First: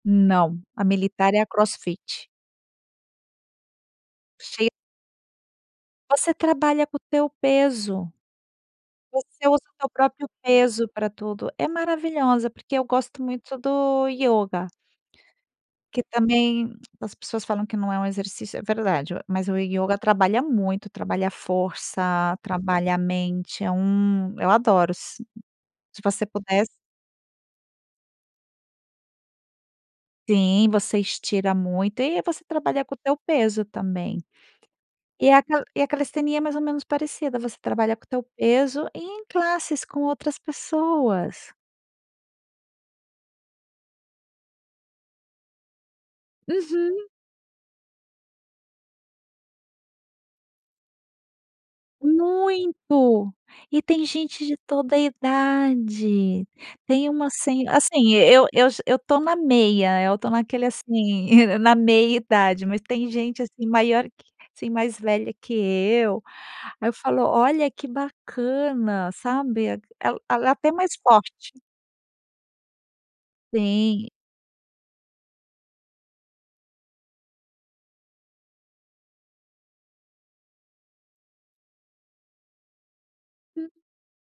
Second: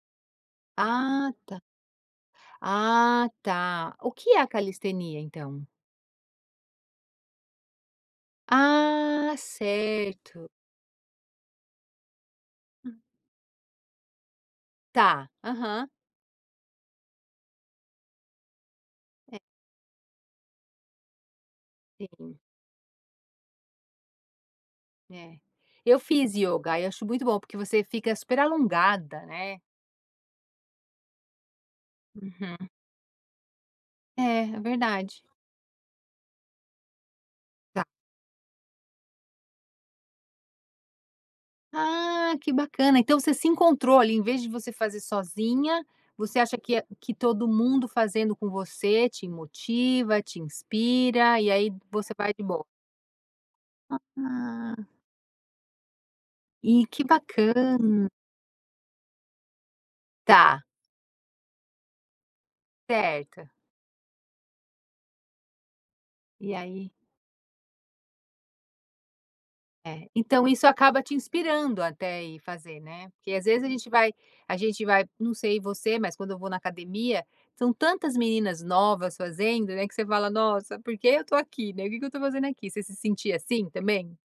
Não, a Ah militar é a tá crossfit. ah tá. O que é a Cheia calistenia então? Você trabalha com o teu peso. Ah Você usa o teu próprio certo. peso pra tudo é maravilhosa porque eu Hum. gosto muito do yoga Tá, aham. que também as pessoas falam que não é um exercício. É verdade, É. mas o yoga trabalha muito, trabalha força, Sim. trabalha a mente. É um eu adoro. Se É, eu você fiz pudesse. yoga aí acho muito bom porque você fica super alongada né? Sim, você estira muito e você Uhum. trabalha com o teu peso também. É, é verdade. E a ca e a calistenia é mais ou menos parecida. Você Tá. trabalha com o teu peso e em classes com outras pessoas. Ah, que bacana. Então você se encontrou ali, em vez de você fazer sozinha, você acha que Uhum. que todo mundo fazendo com você te motiva, te inspira e aí você vai de boa. Muito, e tem gente de Ah. toda a idade. E que Tem uma sen bacana. assim, eu eu já eu tô na meia, tô Tá. naquele assim, na meia-idade mas tem gente Certo. assim maior que assim, mais velha que eu. E Aí aí? eu falo: “Olha que bacana”, sabe? É, Ela então é isso até mais acaba te forte. inspirando até ir fazer, né? Porque às vezes a gente Sim. vai a gente vai não sei você, mas quando eu vou na academia, são tantas meninas novas fazendo, né? Que você fala: “Nossa, por que eu tô aqui, né? O que que eu tô fazendo aqui?”. Você se sente assim Hum. também?